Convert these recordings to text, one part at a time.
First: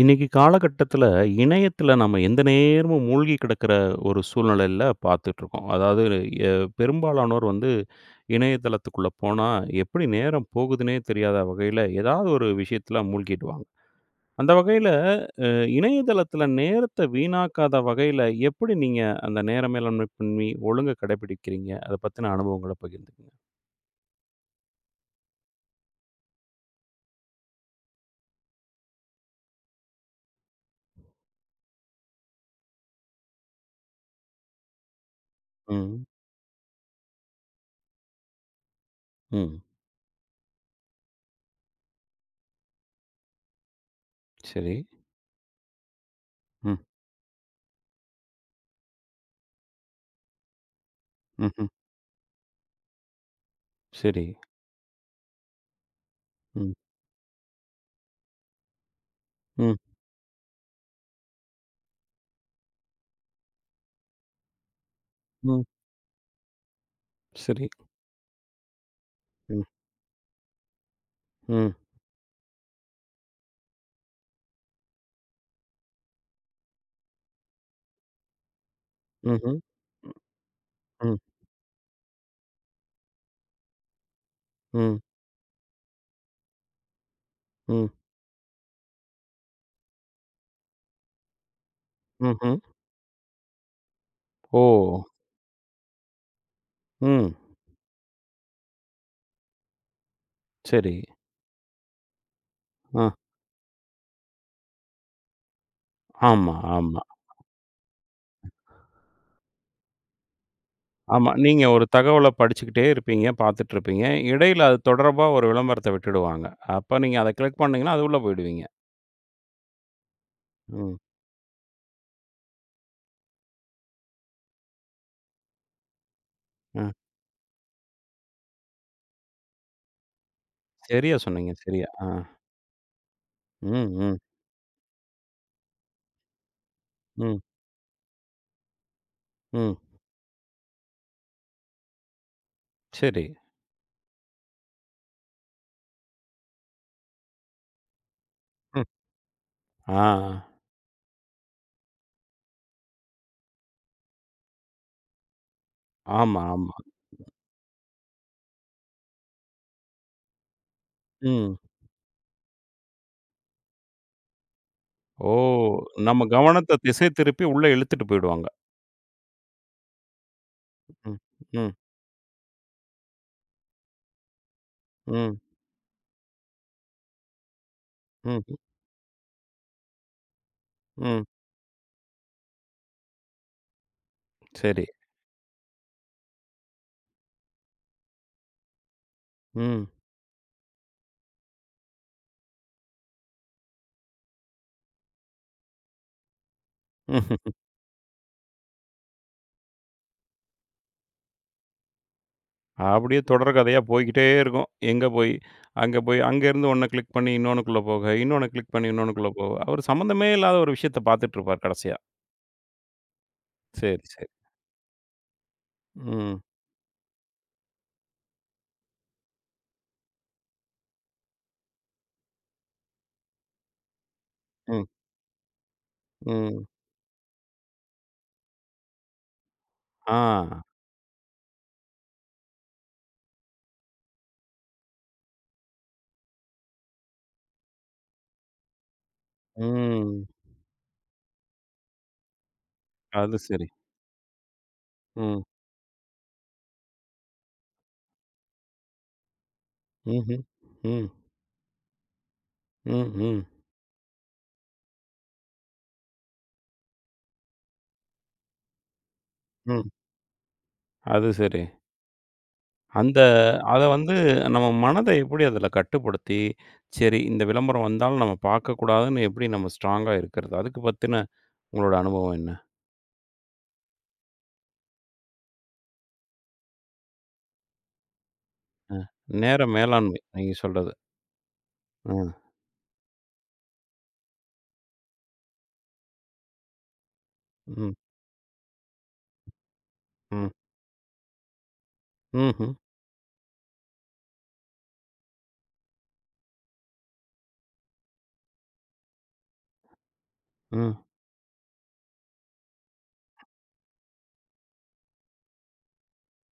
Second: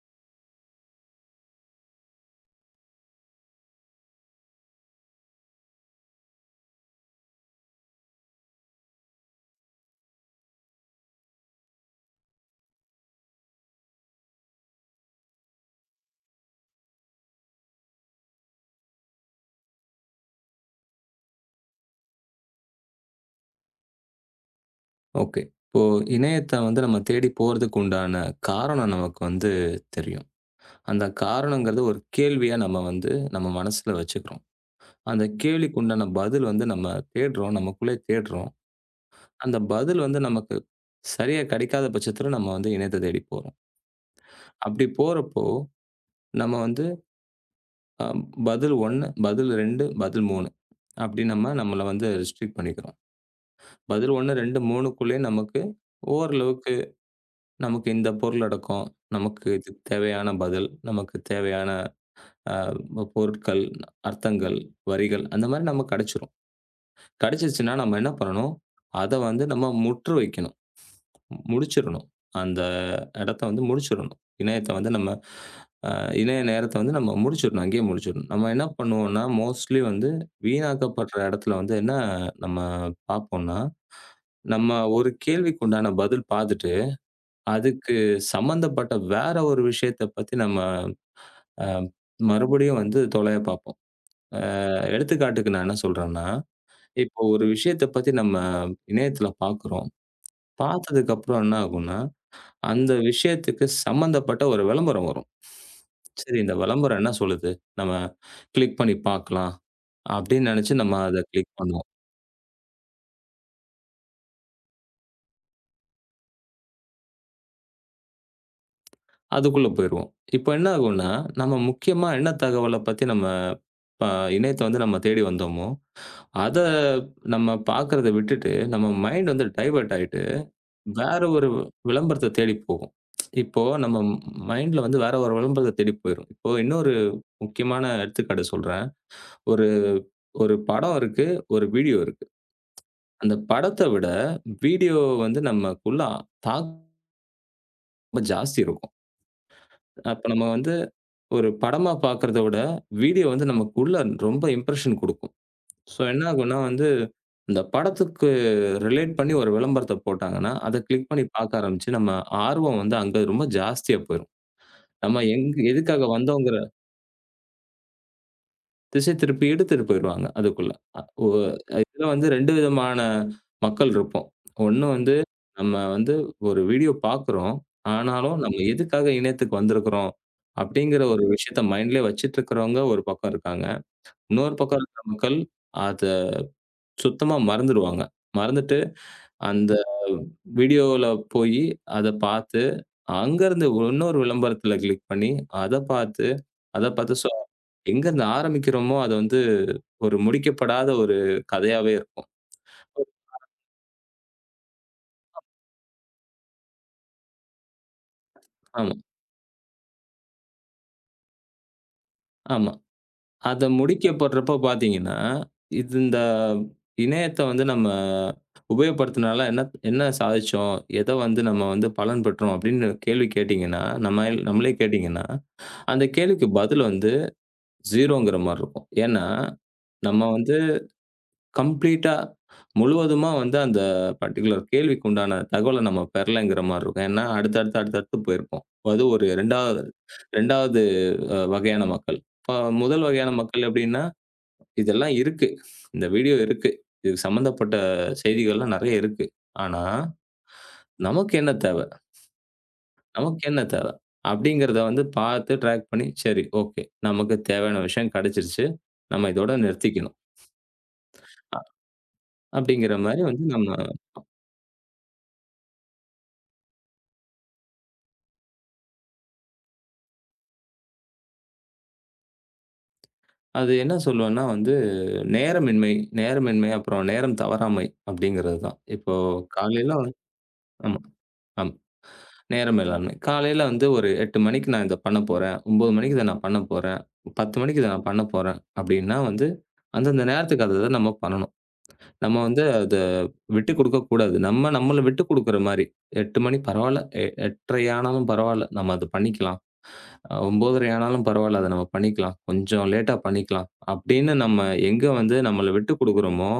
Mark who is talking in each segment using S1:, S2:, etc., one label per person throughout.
S1: இன்னைக்கு காலகட்டத்தில, இணையத்தில நம்ம எந்த நேரமும் மூழ்கி கிடக்கிற ஒரு சூழ்நிலையில பார்த்துட்ருக்கோம். அதாவது எ பெரும்பாலானோர் வந்து இணையதளத்துக்குள்ள போனா, எப்படி நேரம் போகுதுன்னே தெரியாத வகையில, ஏதாவது ஒரு விஷயத்தில மூழ்கிடுவாங்க. அந்த வகையில அ இணையதளத்தில நேரத்த வீணாக்காத வகையில, எப்படி நீங்க அந்த நேர மேலாண்மை பண்ணி ஒழுங்கா கடைபிடிக்கிறீங்க? அத பத்தின அனுபவங்கள பகிர்ந்துக்கங்க.
S2: ஓகே. இப்போ இணையத்த வந்து நம்ம தேடி போறதுக்கு உண்டான காரணம் நமக்கு வந்து தெரியும். அந்த காரணங்கிறது ஒரு கேள்வியா நம்ம வந்து நம்ம மனசுல வச்சுக்கிறோம். அந்த கேள்விக்கு
S1: ம்,
S2: உண்டான பதில் வந்து நம்ம தேடுறோம். நமக்குள்ளே தேடுறோம். அந்த
S1: ம்.
S2: பதில் வந்து நமக்கு சரியா கிடைக்காத பட்சத்துல நம்ம வந்து இணையத்த தேடி போறோம்.
S1: சரி.
S2: அப்படி போறப்போ நம்ம
S1: ம்,
S2: வந்து அ பதில் 1, பதில் 2, பதில் 3 அப்படி நம்ம
S1: ம்ஹ்ம்.
S2: நம்மள வந்து ரெஸ்ட்ரிக்ட் பண்ணிக்கிறோம். பதில்
S1: சரி.
S2: 1, 2, 3க்குள்ளயே நமக்கு ஓரளவுக்கு
S1: ம்,
S2: நமக்கு இந்த பொருள் அடக்கும். நமக்கு
S1: ம்,
S2: இதுக்கு தேவையான பதில், நமக்கு தேவையான அ பொருட்கள், அர்த்தங்கள், வரிகள் அந்த
S1: ம்.
S2: மாரி நமக்கு கிடைச்சிரும்.
S1: சரி.
S2: கிடைச்சிருச்சுன்னா நம்ம என்ன பண்ணணும்? அத வந்து
S1: ம்,
S2: நம்ம முற்று வைக்கணும்.
S1: ம்,
S2: முடிச்சிரணும். அந்த இடத்த வந்து முடிச்சிரணும். இணையத்த வந்து நம்ம அ இணைய நேரத்த வந்து நம்ம முடிச்சிரணும். அங்கேயே முடிச்சிரணும். நம்ம என்ன பண்ணுவோம்னா,
S1: ம்ஹ்ம்.
S2: மோஸ்ட்லி வந்து
S1: ம்,
S2: வீணாக்கப்படுற இடத்துல வந்து என்ன நம்ம பார்ப்போம்னா, நம்ம
S1: ம்,
S2: ஒரு கேள்விக்கு உண்டான பதில் பார்த்துட்டு
S1: ம்,
S2: அதுக்கு சம்மந்தப்பட்ட வேற ஒரு விஷயத்த பத்தி நம்ம அ
S1: ம்ஹ்ம்.
S2: மறுபடியும் வந்து தொலைய பார்ப்போம். அ
S1: ஓ!
S2: எடுத்துக்காட்டுக்கு நான் என்ன சொல்றேன்னா, இப்போ
S1: ம்.
S2: ஒரு விஷயத்த பத்தி நம்ம இணையத்துல பார்க்குறோம்.
S1: சரி.
S2: பார்த்ததுக்கு அப்புறம் என்ன ஆகும்னா, அந்த
S1: அ.
S2: விஷயத்துக்கு சம்மந்தப்பட்ட ஒரு விளம்பரம் வரும். சரி,
S1: ஆமா,
S2: இந்த விளம்பரம்
S1: ஆமா,
S2: என்ன சொல்லுது? நம்ம கிளிக் பண்ணி பார்க்கலாம் அப்படின்னு நெனச்சு நம்ம அத
S1: ஆமா.
S2: கிளிக்
S1: நீங்க ஒரு
S2: பண்ணுவோம்.
S1: தகவல படிச்சுக்கிட்டே இருப்பீங்க, பார்த்துட்டு இருப்பீங்க. இடையில அது தொடர்பா ஒரு விளம்பரத்த விட்டுடுவாங்க. அப்ப நீங்க அத கிளிக் பண்ணீங்கன்னா, அது உள்ள போயிடுவீங்க.
S2: அதுக்குள்ள போயிருவோம். இப்போ என்ன
S1: ம்.
S2: ஆகும்னா, நம்ம முக்கியமா என்ன தகவல பத்தி நம்ம ப இணையத்த வந்து நம்ம தேடி வந்தோமோ அத
S1: அ.
S2: நம்ம பார்க்கிறத விட்டுட்டு, நம்ம மைண்ட் வந்து டைவர்ட் ஆயிட்டு,
S1: சரியா
S2: வேற ஒரு
S1: சொன்னீங்க. சரியா. ஆ.
S2: விளம்பரத்த தேடி போகும். இப்போ
S1: ம்,
S2: நம்ம
S1: ம்,
S2: மைண்ட்ல வந்து வேற ஒரு விளம்பரத்த தேடி போயிரும். இப்போ இன்னொரு
S1: ம்,
S2: முக்கியமான எடுத்துக்காட்டு சொல்றேன். ஒரு
S1: ம்.
S2: ஒரு படம் இருக்கு, ஒரு வீடியோ இருக்கு.
S1: சரி.
S2: அந்த படத்த விட வீடியோ வந்து நமக்குள்ள தாக்கம் ரொம்ப ஜாஸ்தி
S1: ம்.
S2: இருக்கும்.
S1: ஆ.
S2: அப்ப நம்ம வந்து ஒரு படமா பார்க்கிறத விட, வீடியோ வந்து நமக்குள்ள ரொம்ப இம்ப்ரஷன் குடுக்கும். ஸோ என்ன
S1: ஆமா,
S2: ஆகும்னா
S1: ஆமா.
S2: வந்து, இந்த படத்துக்கு ரிலேட் பண்ணி ஒரு விளம்பரத்த போட்டாங்கன்னா, அத கிளிக் பண்ணி
S1: ம்.
S2: பார்க்க ஆரம்பிச்சு, நம்ம ஆர்வம் வந்து அங்க ரொம்ப ஜாஸ்தியா போயிரும். நம்ம
S1: ஓ!
S2: எங்க எதுக்காக
S1: நம்ம
S2: வந்தோங்கிற
S1: கவனத்த திசை திருப்பி உள்ள இழுத்துட்டு போயிடுவாங்க.
S2: திசை திருப்பி இழுத்துட்டு போயிருவாங்க அதுக்குள்ள. அ
S1: ம்,
S2: ஒ
S1: ம்,
S2: இதுல வந்து 2 விதமான மக்கள் இருப்போம். ஒண்ணு வந்து,
S1: ம்,
S2: நம்ம வந்து ஒரு வீடியோ பார்க்குறோம். ஆனாலும்
S1: ம்,
S2: நம்ம எதுக்காக இணையத்துக்கு வந்திருக்கிறோம், அப்படிங்கிற ஒரு
S1: ம்.
S2: விஷயத்த மைண்ட்லயே வச்சுட்டு இருக்கிறவங்க ஒரு பக்கம் இருக்காங்க. இன்னொரு பக்கம்
S1: சரி.
S2: இருக்கிற மக்கள் அத சுத்தமா மறந்துடுவாங்க. மறந்துட்டு அந்த
S1: ம்.
S2: வீடியோல போயி அத பார்த்து, அங்கருந்து இன்னொரு விளம்பரத்துல கிளிக் பண்ணி, அத பார்த்து, அத பார்த்து, சோ எங்கருந்து ஆரம்பிக்கிறோமோ, அது வந்து ஒரு முடிக்கப்படாத ஒரு கதையாவே இருக்கும்.
S1: அப்படியே தொடர் கதையா போய்க்கிட்டே இருக்கும். எங்க போய், அங்க போய் அங்கேருந்து ஒண்ண கிளிக் பண்ணி இன்னொன்னுக்குள்ள போக, இன்னொன்ன கிளிக் பண்ணி
S2: ஆமா,
S1: இன்னொன்னுக்குள்ள போக. அவரு சம்மந்தமே இல்லாத ஒரு விஷயத்த பார்த்துட்டுருப்பார் கடைசியா.
S2: ஆமா. அத
S1: சரி, சரி.
S2: முடிக்கப்படுறப்போ பார்த்தீங்கன்னா, இது இந்த
S1: ம்,
S2: இணையத்த வந்து நம்ம உபயோகப்படுத்துனால என்ன என்ன சாதிச்சோம்? எத வந்து நம்ம வந்து பலன் பெற்றோம்? அப்படின்னு கேள்வி கேட்டீங்கன்னா, நம்ம நம்மளே
S1: ம்,
S2: கேட்டீங்கன்னா, அந்த கேள்விக்கு
S1: ம்.
S2: பதில் வந்து 0ங்கிற மாரி இருக்கும். ஏன்னா,
S1: ஆ,
S2: நம்ம வந்து கம்ப்ளீட்டா முழுவதுமா வந்து அந்த பர்ட்டிகுலர் கேள்விக்கு உண்டான தகவல நம்ம பெறலங்கிற மாரி இருக்கும். ஏன்னா, அடுத்தடுத்து, அடுத்தடுத்து போயிருப்போம். அது ஒரு 2வது
S1: ம்.
S2: 2வது வகையான மக்கள். இப்ப முதல் வகையான
S1: அது சரி.
S2: மக்கள் எப்படின்னா, இதெல்லாம்
S1: ம்,
S2: இருக்கு. இந்த வீடியோ இருக்கு. இது சம்மந்தப்பட்ட செய்திகள்லாம் நெறைய இருக்கு. ஆனா,
S1: ம்ஹ்ம். ம்,
S2: நமக்கு என்ன தேவ?
S1: ம்,
S2: நமக்கு
S1: ம்,
S2: என்ன தேவ? அப்படிங்கிறத வந்து பார்த்து ட்ராக் பண்ணி, சரி ஓகே. நமக்கு தேவையான விஷயம் கெடைச்சிருச்சு. நம்ம இதோட
S1: ம்.
S2: நிறுத்திக்கணும்.
S1: அது சரி.
S2: அப்படிங்கிற
S1: அந்த
S2: மாரி வந்து நம்ம
S1: அத வந்து நம்ம மனத எப்படி அதில கட்டுப்படுத்தி, சரி இந்த விளம்பரம் வந்தாலும் நம்ம பார்க்கக்கூடாதுன்னு எப்படி நம்ம ஸ்ட்ராங்கா இருக்கிறது? அதுக்கு பத்தின உங்களோட அனுபவம் என்ன?
S2: அது என்ன சொல்லுவேன்னா வந்து, நேரமின்மை நேரமின்மை, அப்புறம் நேரம் தவறாமை அப்படிங்கிறது தான்.
S1: அ.
S2: இப்போ
S1: நேர
S2: காலையில வந்து
S1: மேலாண்மை நீங்க சொல்றது.
S2: ஆமா, ஆமா.
S1: ம்.
S2: நேரம் மேலாண்மை. காலையில வந்து ஒரு 8 மணிக்கு நான் இத பண்ண போறேன். 9 மணிக்கு இத நான் பண்ண போறேன். 10 மணிக்கு இத
S1: ம்.
S2: நான் பண்ண போறேன் அப்படின்னா வந்து, அந்தந்த
S1: ம்.
S2: நேரத்துக்கு அத நம்ம பண்ணணும். நம்ம வந்து
S1: ம்ஹ்ம்.
S2: அத விட்டுக் கொடுக்கக் கூடாது. நம்ம நம்மள விட்டுக் குடுக்குற மாரி, 8 மணி பரவால்ல, 8:30 ஆனாலும் பரவால்ல. நம்ம அத பண்ணிக்கலாம். 9:30
S1: ம்.
S2: ஆனாலும் பரவால்ல. அத நம்ம பண்ணிக்கலாம். கொஞ்சம் லேட்டா பண்ணிக்கலாம். அப்படின்னு நம்ம எங்க வந்து நம்மள விட்டு குடுக்குறோமோ,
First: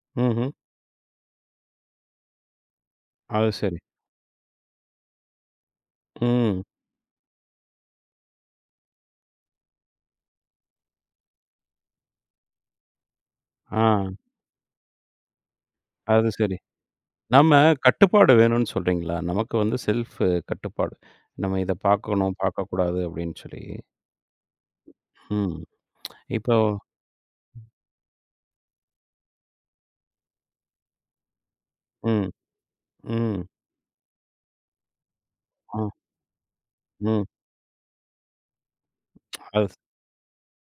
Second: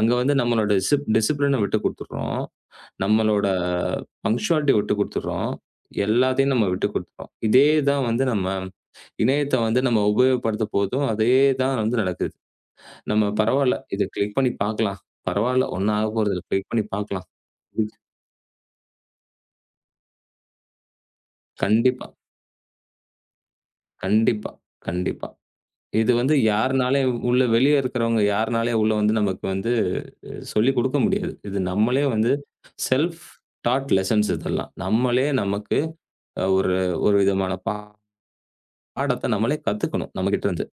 S2: அங்க வந்து
S1: ம்ஹ்ம்.
S2: நம்மளோட டிசிப்ளின விட்டு குடுத்துடுறோம். நம்மளோட
S1: அது சரி.
S2: பங்க்சுவாலிட்டிய விட்டு குடுத்துடுறோம். எல்லாத்தையும்
S1: ம்.
S2: நம்ம விட்டு குடுத்துட்டோம். இதே தான் வந்து நம்ம இணையத்த வந்து நம்ம உபயோகப்படுத்த போதும், அதே தான் வந்து நடக்குது. நம்ம பரவால்ல
S1: ஆ.
S2: இத கிளிக் பண்ணி பார்க்கலாம். பரவால்ல ஒண்ணும் ஆக
S1: அது
S2: போறதில்ல.
S1: சரி.
S2: கிளிக் பண்ணி பார்க்கலாம்.
S1: நம்ம
S2: ம்.
S1: கட்டுப்பாடு வேணும்னு சொல்றீங்களா? நமக்கு வந்து செல்ஃப் கட்டுப்பாடு. நம்ம இத
S2: கண்டிப்பா,
S1: பார்க்கணும், பார்க்கக்கூடாது அப்படின்னு சொல்லி.
S2: கண்டிப்பா, கண்டிப்பா.
S1: ம்.
S2: இது வந்து
S1: இப்போ
S2: யாருனாலயும் உள்ள வெளிய இருக்கிறவங்க யாருனாலயும் உள்ள வந்து நமக்கு வந்து சொல்லிக் குடுக்க முடியாது. இது நம்மளே
S1: ம்.
S2: வந்து செல்ஃப்
S1: ம்.
S2: டாட் லெசன்ஸ் இதெல்லாம். நம்மளே நமக்கு
S1: ம்.
S2: ஒரு ஒரு
S1: ம்.
S2: விதமான பாடத்த நம்மளே
S1: அது
S2: கத்துக்கணும், நம்மகிட்ட இருந்து.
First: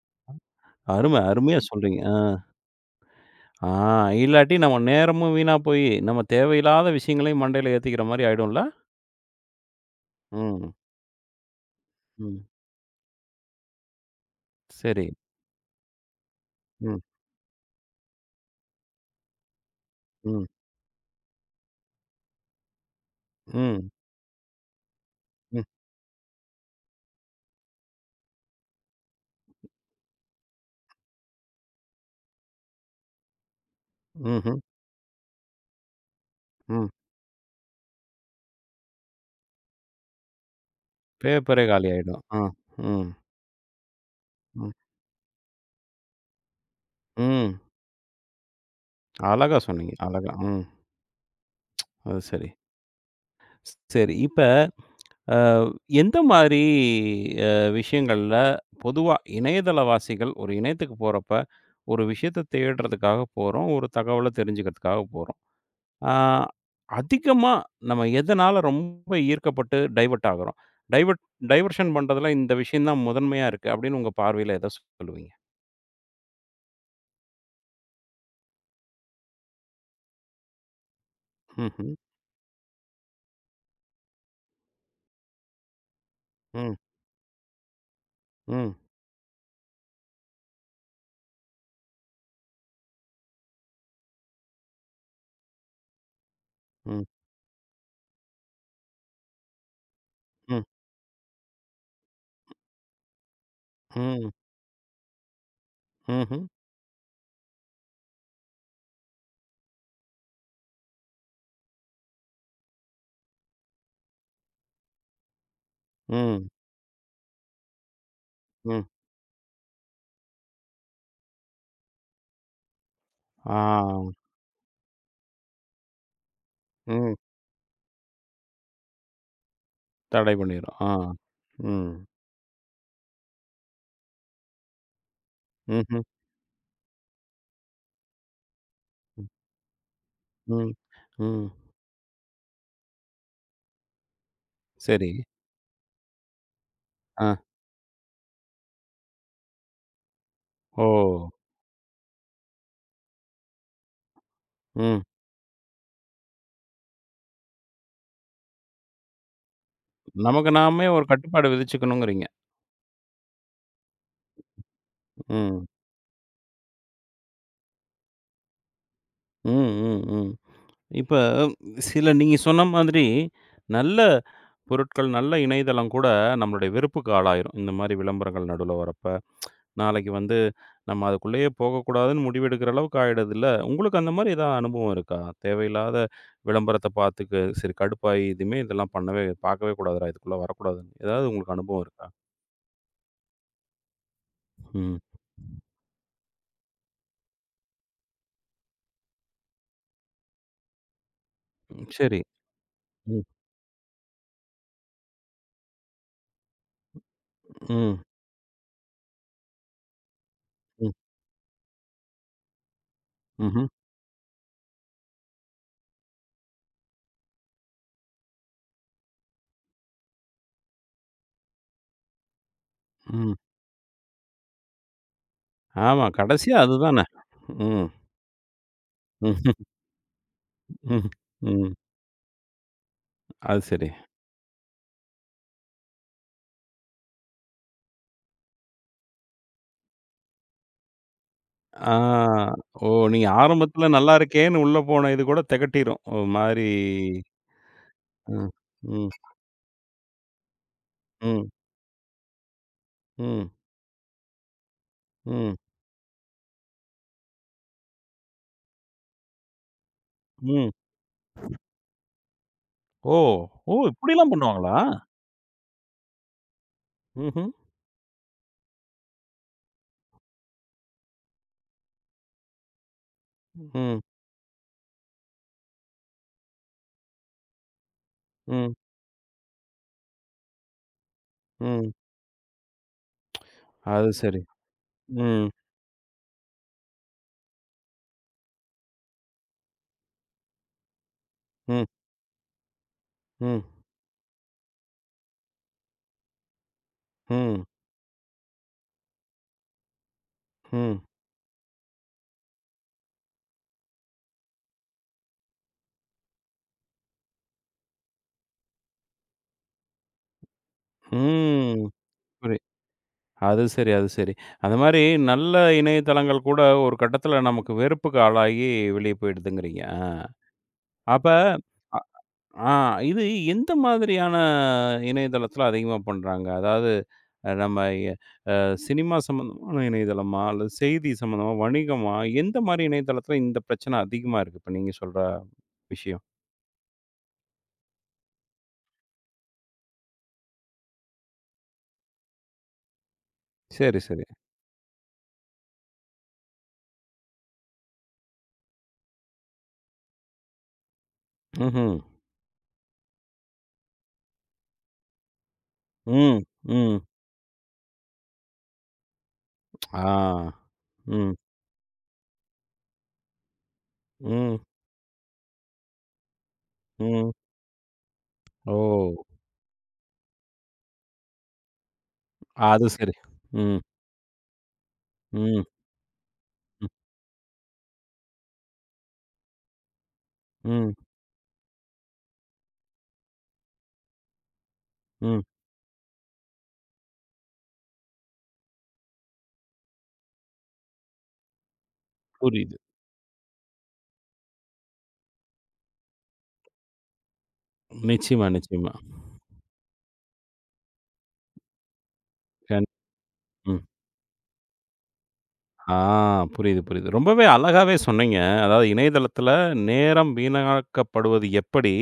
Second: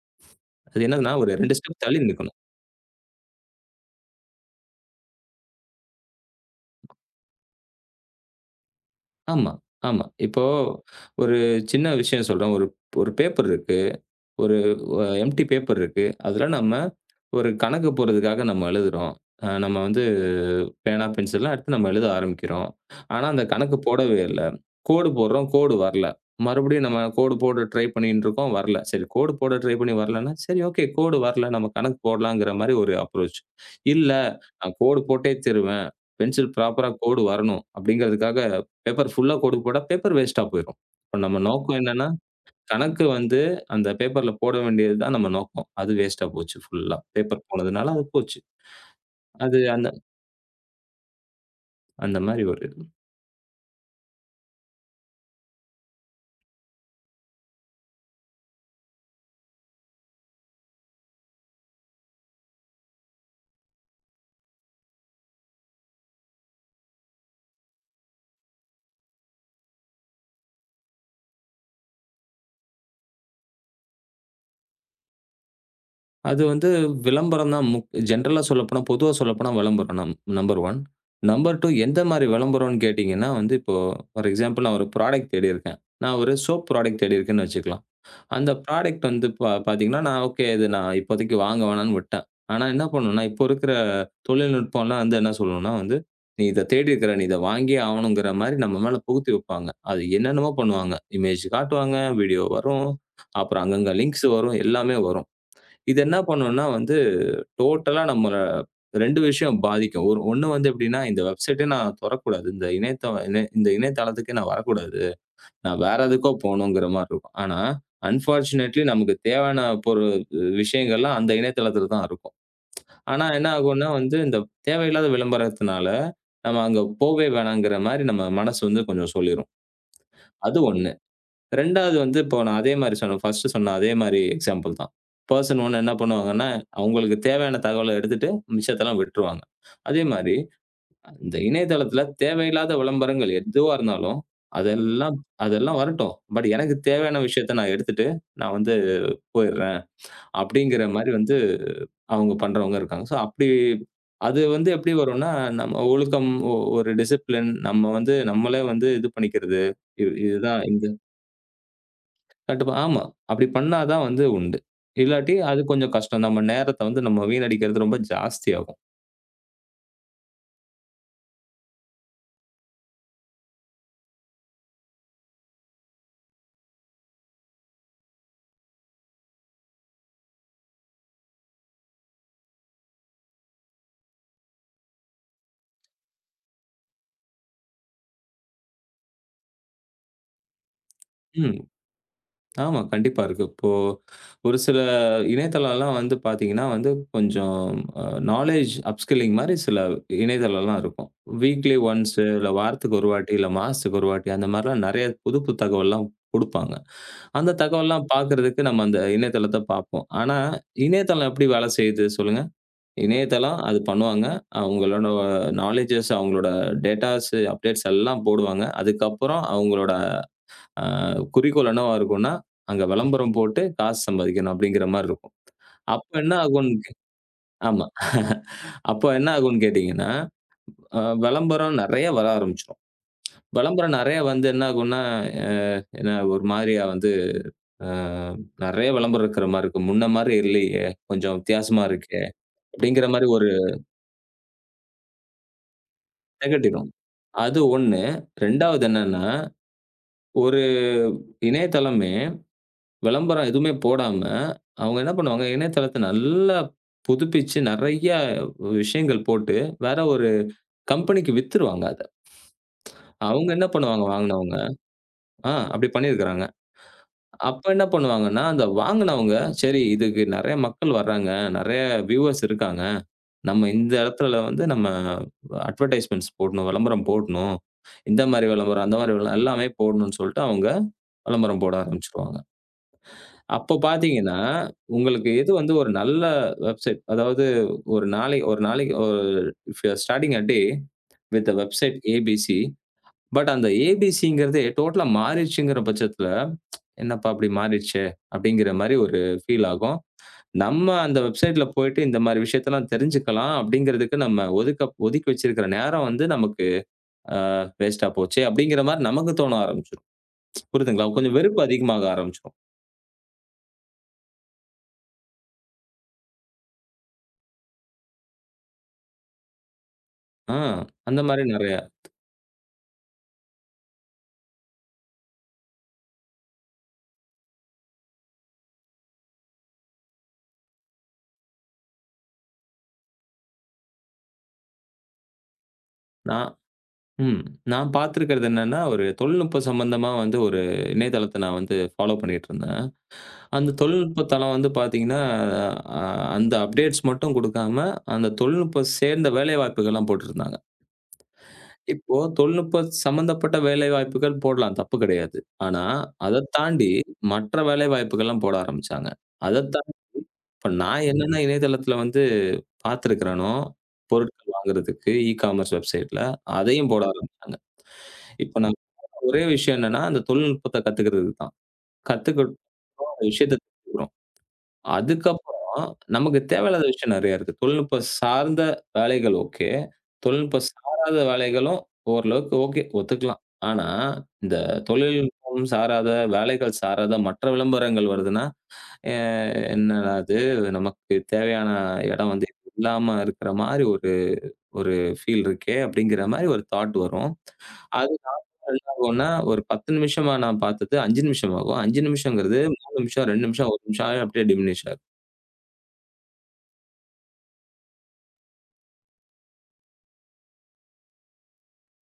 S2: அது என்னதுன்னா, ஒரு 2
S1: அருமையா
S2: ஸ்டெப்
S1: சொல்றீங்க.
S2: தள்ளி
S1: ஆ.
S2: நிக்கணும்.
S1: ஆ இல்லாட்டி நம்ம நேரமும் வீணா போயி, நம்ம தேவையில்லாத விஷயங்களையும் மண்டையில ஏத்திக்கிற மாரி ஆயிடும்ல?
S2: ஆமா, ஆமா. இப்போ
S1: ம்.
S2: ஒரு சின்ன விஷயம்
S1: ம்.
S2: சொல்றேன். ஒரு ஒரு பேப்பர் இருக்கு. ஒரு
S1: சரி.
S2: எம்ப்டி பேப்பர் இருக்கு. அதுல நம்ம
S1: ம்.
S2: ஒரு கணக்கு போடுறதுக்காக நம்ம எழுதுறோம். நம்ம வந்து
S1: ம்.
S2: பேனா, பென்சில்லாம் எடுத்து நம்ம எழுத ஆரம்பிக்கிறோம். ஆனா, அந்த கணக்கு
S1: ம்.
S2: போடவே இல்ல. கோடு போடுறோம், கோடு வரல. மறுபடியும் நம்ம கோடு போட ட்ரை பண்ணிட்டு இருக்கோம், வரல. சரி, கோடு போட ட்ரை பண்ணி வரலன்னா, சரி ஓகே கோடு வரல நம்ம கணக்கு போடலாங்கிற மாரி ஒரு அப்ரோச். இல்ல
S1: ம்ஹ்ம்.
S2: நான் கோடு போட்டே தருவேன். பென்சில்
S1: ம்.
S2: ப்ராப்பரா கோடு வரணும் அப்படிங்கிறதுக்காக பேப்பர் ஃபுல்லா கோடு போட்டா பேப்பர் வேஸ்ட்டா போயிரும். இப்ப நம்ம
S1: பேப்பரே
S2: நோக்கம் என்னன்னா
S1: காலியாயிடும். ஆ.
S2: கணக்கு
S1: ம்.
S2: வந்து அந்த பேப்பர்ல போட
S1: ம்.
S2: வேண்டியது தான் நம்ம நோக்கம். அது வேஸ்ட்டா போச்சு ஃபுல்லா. பேப்பர்
S1: ம்.
S2: போனதுனால அது போச்சு.
S1: அழகா
S2: அது அந்த
S1: சொன்னீங்க. அழகா. ம்.
S2: அந்த
S1: அது
S2: மாரி
S1: சரி.
S2: ஒரு இது.
S1: சரி. இப்ப அ எந்த மாரி அ விஷயங்கள்ல பொதுவா இணையதளவாசிகள் ஒரு இணையத்துக்கு போறப்ப, ஒரு விஷயத்த தேடுறதுக்காக போறோம். ஒரு தகவல தெரிஞ்சுக்கிறதுக்காக போறோம். ஆ அதிகமா நம்ம எதனால ரொம்ப ஈர்க்கப்பட்டு டைவர்ட் ஆகுறோம்? டைவர்ட் டைவர்ஷன் பண்றதுல இந்த விஷயம் தான் முதன்மையா இருக்கு. அப்படின்னு உங்க பார்வையில எத சொல்லுவீங்க?
S2: அது வந்து விளம்பரம் தான் ஜென்ரலா சொல்லப்போனா, பொதுவா சொல்லப்போனா விளம்பரம் நம்பர் 1. நம்பர் 2
S1: ம்ஹ்ம்.
S2: எந்த மாரி விளம்பரம்னு கேட்டீங்கன்னா வந்து, இப்போ ஃபார் எக்ஸாம்பிள் நான் ஒரு ப்ராடக்ட் தேடியிருக்கேன். நான் ஒரு சோப்
S1: ம்.
S2: ப்ராடக்ட் தேடியிருக்கேன்னு வச்சுக்கலாம். அந்த
S1: ம்.
S2: ப்ராடக்ட் வந்து பாத்தீங்கன்னா, நான் ஓகே இது நான் இப்போதைக்கு வாங்க வேணான்னு விட்டேன். ஆனா என்ன பண்ணும்னா, இப்போ இருக்கிற தொழில்நுட்பம்லாம் வந்து என்ன சொல்லணும்னா வந்து, "நீ இத தேடி
S1: ம்.
S2: இருக்கிற. நீ இத வாங்கியே ஆவணுங்கிற" மாரி நம்ம மேல புகுத்தி வைப்பாங்க. அது என்னென்னமோ
S1: ம்.
S2: பண்ணுவாங்க. இமேஜ் காட்டுவாங்க, வீடியோ வரும், அப்புறம் அங்கங்க லிங்க்ஸ்
S1: ம்.
S2: வரும், எல்லாமே வரும். இது என்ன
S1: ம்ஹ்ம்.
S2: பண்ணும்னா வந்து, டோட்டலா நம்மள 2 விஷயம் பாதிக்கும். ஒண்ணு வந்து எப்படின்னா, இந்த வெப்சைட்டே நான் தொறக்கக்கூடாது. இந்த இணையதளத்துக்கே நான் வரக்கூடாது. நான் வேற எதுக்கோ
S1: ம்.
S2: போணுங்கிற மாரி இருக்கும். ஆனா, அன்பார்ச்சுனேட்லி
S1: ம்.
S2: நமக்கு தேவையான விஷயங்கள்லாம் அந்த இணையதளத்தில தான் இருக்கும். ஆனா என்ன
S1: ஆ.
S2: ஆகும்னா வந்து, இந்த தேவையில்லாத விளம்பரத்தினால, நம்ம அங்க
S1: ம்.
S2: போவே வேணாங்கிற மாரி நம்ம மனசு வந்து கொஞ்சம் சொல்லிரும்.
S1: தடை
S2: அது
S1: பண்ணிரும். ஆ.
S2: 1.
S1: ம்.
S2: 2வது வந்து இப்போ நான் அதே மாரி சொன்ன ஃபர்ஸ்ட்டு சொன்ன அதே மாரி எக்ஸாம்பிள் தான். பெர்சன் 1 என்ன
S1: ம்ஹ்ம்.
S2: பண்ணுவாங்கன்னா, அவங்களுக்கு தேவையான தகவல எடுத்துட்டு மிச்சத்தெல்லாம் விட்டுருவாங்க. அதே மாரி
S1: ம்.
S2: இந்த
S1: ம்.
S2: இணையதளத்தில தேவையில்லாத விளம்பரங்கள் எதுவா இருந்தாலும்,
S1: சரி.
S2: அதெல்லாம் அதெல்லாம் வரட்டும். பட் எனக்கு தேவையான
S1: ஆ.
S2: விஷயத்த நான் எடுத்துட்டு, நான் வந்து போயிடுறேன். அப்படிங்கிற
S1: ஓ!
S2: மாரி வந்து அவங்க பண்றவங்க இருக்காங்க. ஸோ அப்படி அது வந்து எப்படி
S1: ம்.
S2: வரும்னா, நம்ம ஒழுக்கம் ஒரு டிசிப்ளின் நம்ம வந்து நம்மளே வந்து இது பண்ணிக்கிறது. இது
S1: நமக்கு
S2: இதுதான் இந்த
S1: நாமே ஒரு கட்டுப்பாடு விதிச்சுக்கணுங்கிறீங்க.
S2: ஆமா. அப்படி பண்ணா தான் வந்து உண்டு. இல்லாட்டி அது
S1: ம்.
S2: கொஞ்சம் கஷ்டம். நம்ம நேரத்த வந்து நம்ம வீணடிக்கிறது ரொம்ப ஜாஸ்தியாகும்.
S1: ம். ம். ம். இப்ப சில நீங்க சொன்ன மாதிரி நல்ல பொருட்கள், நல்ல இணையதளம் கூட நம்மளுடைய வெறுப்புக்கு ஆளாயிரும். இந்த மாரி விளம்பரங்கள் நடுவுல வரப்ப. நாளைக்கு வந்து நம்ம அதுக்குள்ளேயே போகக்கூடாதுன்னு முடிவெடுக்கிற அளவுக்கு ஆயிடுதுல்ல. உங்களுக்கு அந்த மாரி ஏதாவது அனுபவம் இருக்கா? தேவையில்லாத விளம்பரத்த பார்த்துக்கு, சரி கடுப்பாயி இதுமே இதெல்லாம் பண்ணவே பார்க்கவே கூடாதுடா, இதுக்குள்ள வரக்கூடாதுன்னு. ஏதாவது உங்களுக்கு
S2: ம்.
S1: அனுபவம் இருக்கா?
S2: ஆமா. கண்டிப்பா இருக்கு. இப்போ ஒரு சில
S1: ம்.
S2: இணையதளம்லாம் வந்து பார்த்தீங்கன்னா வந்து, கொஞ்சம் அ நாலேட்ஜ் அப்ஸ்கில்லிங் மாரி சில இணையதளம்லாம் இருக்கும். வீக்லி ஒன்ஸ்
S1: சரி.
S2: இல்ல வாரத்துக்கு ஒரு
S1: ம்.
S2: வாட்டி, இல்ல மாசத்துக்கு ஒரு வாட்டி அந்த மாரிலாம் நெறைய புது, புது தகவல்லாம் குடுப்பாங்க. அந்த
S1: ம்.
S2: தகவல்லாம் பார்க்கறதுக்கு நம்ம அந்த இணையதளத்த பார்ப்போம். ஆனா,
S1: ம்.
S2: இணையதளம் எப்படி வேலை செய்யுது சொல்லுங்க? இணையதளம்
S1: ம்ஹ்ம்.
S2: அது பண்ணுவாங்க. அவங்களோட நாலேட்ஜஸ், அவங்களோட டேட்டாஸ், அப்டேட்ஸ் எல்லாம் போடுவாங்க. அதுக்கப்புறம் அவங்களோட அ குறிக்கோள் என்னவா இருக்கும்னா, அங்க
S1: ம்.
S2: விளம்பரம் போட்டு காசு சம்பாதிக்கணும் அப்படிங்கிற மாரி இருக்கும்.
S1: ஆமா.
S2: அப்ப என்ன
S1: கடைசியா
S2: ஆகும்னு
S1: அதுதானே.
S2: ஆமா.
S1: ம்.
S2: அப்ப என்ன
S1: ம்.
S2: ஆகும்னு கேட்டீங்கன்னா,
S1: ம். ம்.
S2: விளம்பரம் நெறைய வர ஆரம்பிச்சுரும்.
S1: அது சரி.
S2: விளம்பரம் நெறைய வந்து என்ன ஆகும்னா, அ என்ன ஒரு மாரியா வந்து அ நெறைய விளம்பரம் இருக்கிற மாரி இருக்கும். முன்ன மாரி இல்லையே, கொஞ்சம் வித்தியாசமா
S1: ஆ.
S2: இருக்கே
S1: ஓ!
S2: அப்படிங்கிற மாரி
S1: நீங்க
S2: ஒரு
S1: ஆரம்பத்துல நல்லா இருக்கேன்னு உள்ள போன இது கூட தெகட்டிரும். ஒரு மாரி.
S2: திகட்டிரும். அது 1.
S1: ம்.
S2: 2வது
S1: ம்.
S2: என்னன்னா, ஒரு
S1: ம்.
S2: இணையதளமே விளம்பரம்
S1: ம்.
S2: எதுவுமே போடாம, அவங்க என்ன பண்ணுவாங்க,
S1: ம்.
S2: இணையதளத்த நல்லா புதுப்பிச்சு நெறைய விஷயங்கள் போட்டு, வேற ஒரு
S1: ம்.
S2: கம்பெனிக்கு வித்துருவாங்க அத.
S1: ஓ!
S2: அவங்க என்ன
S1: ஓ!
S2: பண்ணுவாங்க
S1: இப்படிலாம்
S2: வாங்குனவங்க
S1: பண்ணுவாங்களா?
S2: ஆ அப்படி பண்ணியிருக்கிறாங்க.
S1: ம்ஹ்ம்.
S2: அப்ப என்ன பண்ணுவாங்கன்னா, அந்த வாங்குனவங்க, சரி இதுக்கு நெறைய மக்கள் வர்றாங்க, நெறைய வியூவர்ஸ் இருக்காங்க. நம்ம இந்த
S1: ம்.
S2: இடத்துல வந்து நம்ம அட்வர்டைஸ்மென்ட்ஸ் போடணும், விளம்பரம் போடணும். இந்த மாரி
S1: ம்.
S2: விளம்பரம், அந்த மாரி விளம்பரம் எல்லாமே போடணும்னு சொல்லிட்டு அவங்க விளம்பரம் போட
S1: ம்.
S2: ஆரம்பிச்சுருவாங்க. அப்போ
S1: அது
S2: பார்த்தீங்கன்னா,
S1: சரி.
S2: உங்களுக்கு
S1: ம்.
S2: எது வந்து ஒரு நல்ல வெப்சைட் அதாவது ஒரு நாளைக்கு ஒரு if you are starting a day with a
S1: hmm.
S2: Website ABC. But
S1: ம்.
S2: அந்த ஏபிசிங்கிறதே டோட்டலா மாறிடுச்சுங்கிற பட்சத்தில, "என்னப்பா இப்படி
S1: ம்.
S2: மாறிடுச்சே!" அப்படிங்கிற மாரி ஒரு ஃபீல் ஆகும். நம்ம
S1: ம்.
S2: அந்த வெப்சைட்ல போயிட்டு இந்த மாரி விஷயத்தெல்லாம் தெரிஞ்சுக்கலாம் அப்படிங்கிறதுக்கு நம்ம ஒதுக்கி வச்சிருக்கிற நேரம் வந்து நமக்கு ஆ வேஸ்ட்டா போச்சே அப்படிங்கிற மாரி நமக்கு தோண ஆரம்பிச்சுரும். புரியுதுங்களா? கொஞ்சம் வெறுப்பு
S1: ம்.
S2: அதிகமாக ஆரம்பிச்சுரும்.
S1: புரி அது சரி, அது சரி. அந்த மாரி நல்ல இணையதளங்கள் கூட ஒரு கட்டத்தில நமக்கு வெறுப்புக்கு ஆளாகி வெளிய போயிடுதுங்கிறீங்க. ஆ.
S2: ஆ அந்த
S1: அப்ப
S2: மாரி நெறையா.
S1: ஆ இது எந்த மாதிரியான இணையதளத்தில அதிகமா பண்றாங்க? அதாவது நம்ம சினிமா சம்மந்தமான இணையதளமா? அல்லது செய்தி சம்மந்தமா? வணிகமா? எந்த மாரி இணையதளத்தில இந்த பிரச்சனை அதிகமா இருக்கு? இப்ப நீங்க சொல்ற விஷயம்.
S2: நான் ம். நான் பார்த்திருக்கிறது என்னன்னா, ஒரு தொழில்நுட்பம் சம்மந்தமா வந்து ஒரு இணையதளத்த நான் வந்து ஃபாலோ பண்ணிட்டுருந்தேன். அந்த
S1: சரி, சரி.
S2: தொழில்நுட்ப தளம் வந்து பார்த்தீங்கன்னா, அ அந்த அப்டேட்ஸ் மட்டும் குடுக்காம, அந்த தொழில்நுட்பம் சேர்ந்த வேலைவாய்ப்புகள்லாம் போட்டுருந்தாங்க.
S1: ம்ஹ்ம்.
S2: இப்போ தொழில்நுட்பம் சம்மந்தப்பட்ட வேலைவாய்ப்புகள் போடலாம், தப்பு கிடையாது. ஆனா,
S1: ம்,
S2: அத தாண்டி
S1: ம்.
S2: மற்ற வேலைவாய்ப்புகள்லாம் போட ஆரம்பிச்சாங்க. அத தா
S1: ஆ.
S2: இப்ப நான்
S1: ம்,
S2: என்னென்ன இணையதளத்தில வந்து பார்த்திருக்கிறேனோ, பொருட்கள்
S1: ம்,
S2: வாங்குறதுக்கு இ-காமர்ஸ் வெப்சைட்ல, அதையும் போட
S1: ம்.
S2: ஆரம்பிச்சாங்க. இப்ப
S1: ஓ!
S2: ஒரே விஷயம் என்னன்னா, அந்த தொழில்நுட்பத்த கத்துக்கிறது தான். கத்துக்கிட்டோம்,
S1: அது சரி.
S2: அந்த விஷயத்த
S1: ம்,
S2: கத்துக்கிறோம்.
S1: ம்,
S2: அதுக்கப்புறம் நமக்கு தேவையில்லாத
S1: ம்,
S2: விஷயம் நெறைய இருக்கு. தொழில்நுட்பம் சார்ந்த வேலைகள் ஓகே. தொழில்நுட்பம்
S1: ம்,
S2: சாராத வேலைகளும் ஓரளவுக்கு ஓகே, ஒத்துக்கலாம். ஆனா, இந்த
S1: ம்.
S2: தொழில்நுட்பம் சாராத, வேலைகள் சாராத மற்ற விளம்பரங்கள் வருதுன்னா, "ஏ என்னடா இது, நமக்கு தேவையான இடம் வந்து
S1: புரியுது.
S2: இல்லாம இருக்கிற மாரி ஒரு ஒரு ஃபீல் இருக்கே!" அப்படிங்கிற மாரி ஒரு தாட் வரும். அது
S1: நிச்சயமா,
S2: என்ன
S1: நிச்சயமா.
S2: ஆகும்ன்னா, ஒரு 10 நிமிஷமா நான் பார்த்தது 5 நிமிஷம் ஆகும். 5 நிமிஷங்கிறது
S1: கண்
S2: 3 நிமிஷம், 2 நிமிஷம்,
S1: ம்.
S2: 1 நிமிஷம் அப்படியே டிமினிஷ் ஆகும்.
S1: ஆ புரியுது, புரியுது. ரொம்பவே அழகாவே சொன்னீங்க. அதாவது இணையதளத்தில நேரம் வீணாக்கப்படுவது எப்படி?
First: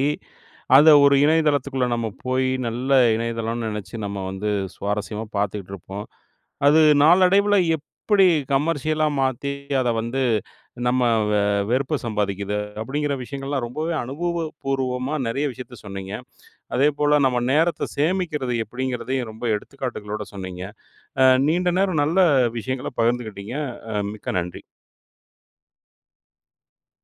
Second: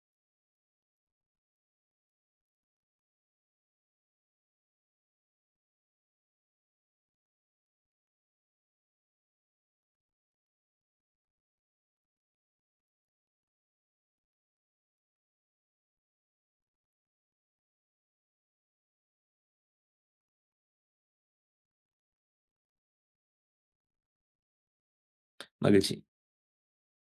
S1: அத ஒரு இணையதளத்துக்குள்ள நம்ம போய் நல்ல இணையதளம்னு நெனச்சு நம்ம வந்து சுவாரஸ்யமா பார்த்துக்கிட்டு இருப்போம். அது நாளடைவுல எப்படி கமர்ஷியலா மாத்தி அத வந்து நம்ம வெ வெறுப்பு சம்பாதிக்குது அப்படிங்கிற விஷயங்கள்லாம் ரொம்பவே அனுபவபூர்வமா நெறைய விஷயத்த சொன்னீங்க. அதேபோல நம்ம நேரத்த சேமிக்கிறது எப்படிங்கிறதையும் ரொம்ப எடுத்துக்காட்டுகளோட சொன்னீங்க. நீண்ட நேரம் நல்ல விஷயங்கள பகிர்ந்துக்கிட்டீங்க. மிக்க நன்றி.
S2: மகிழ்ச்சி.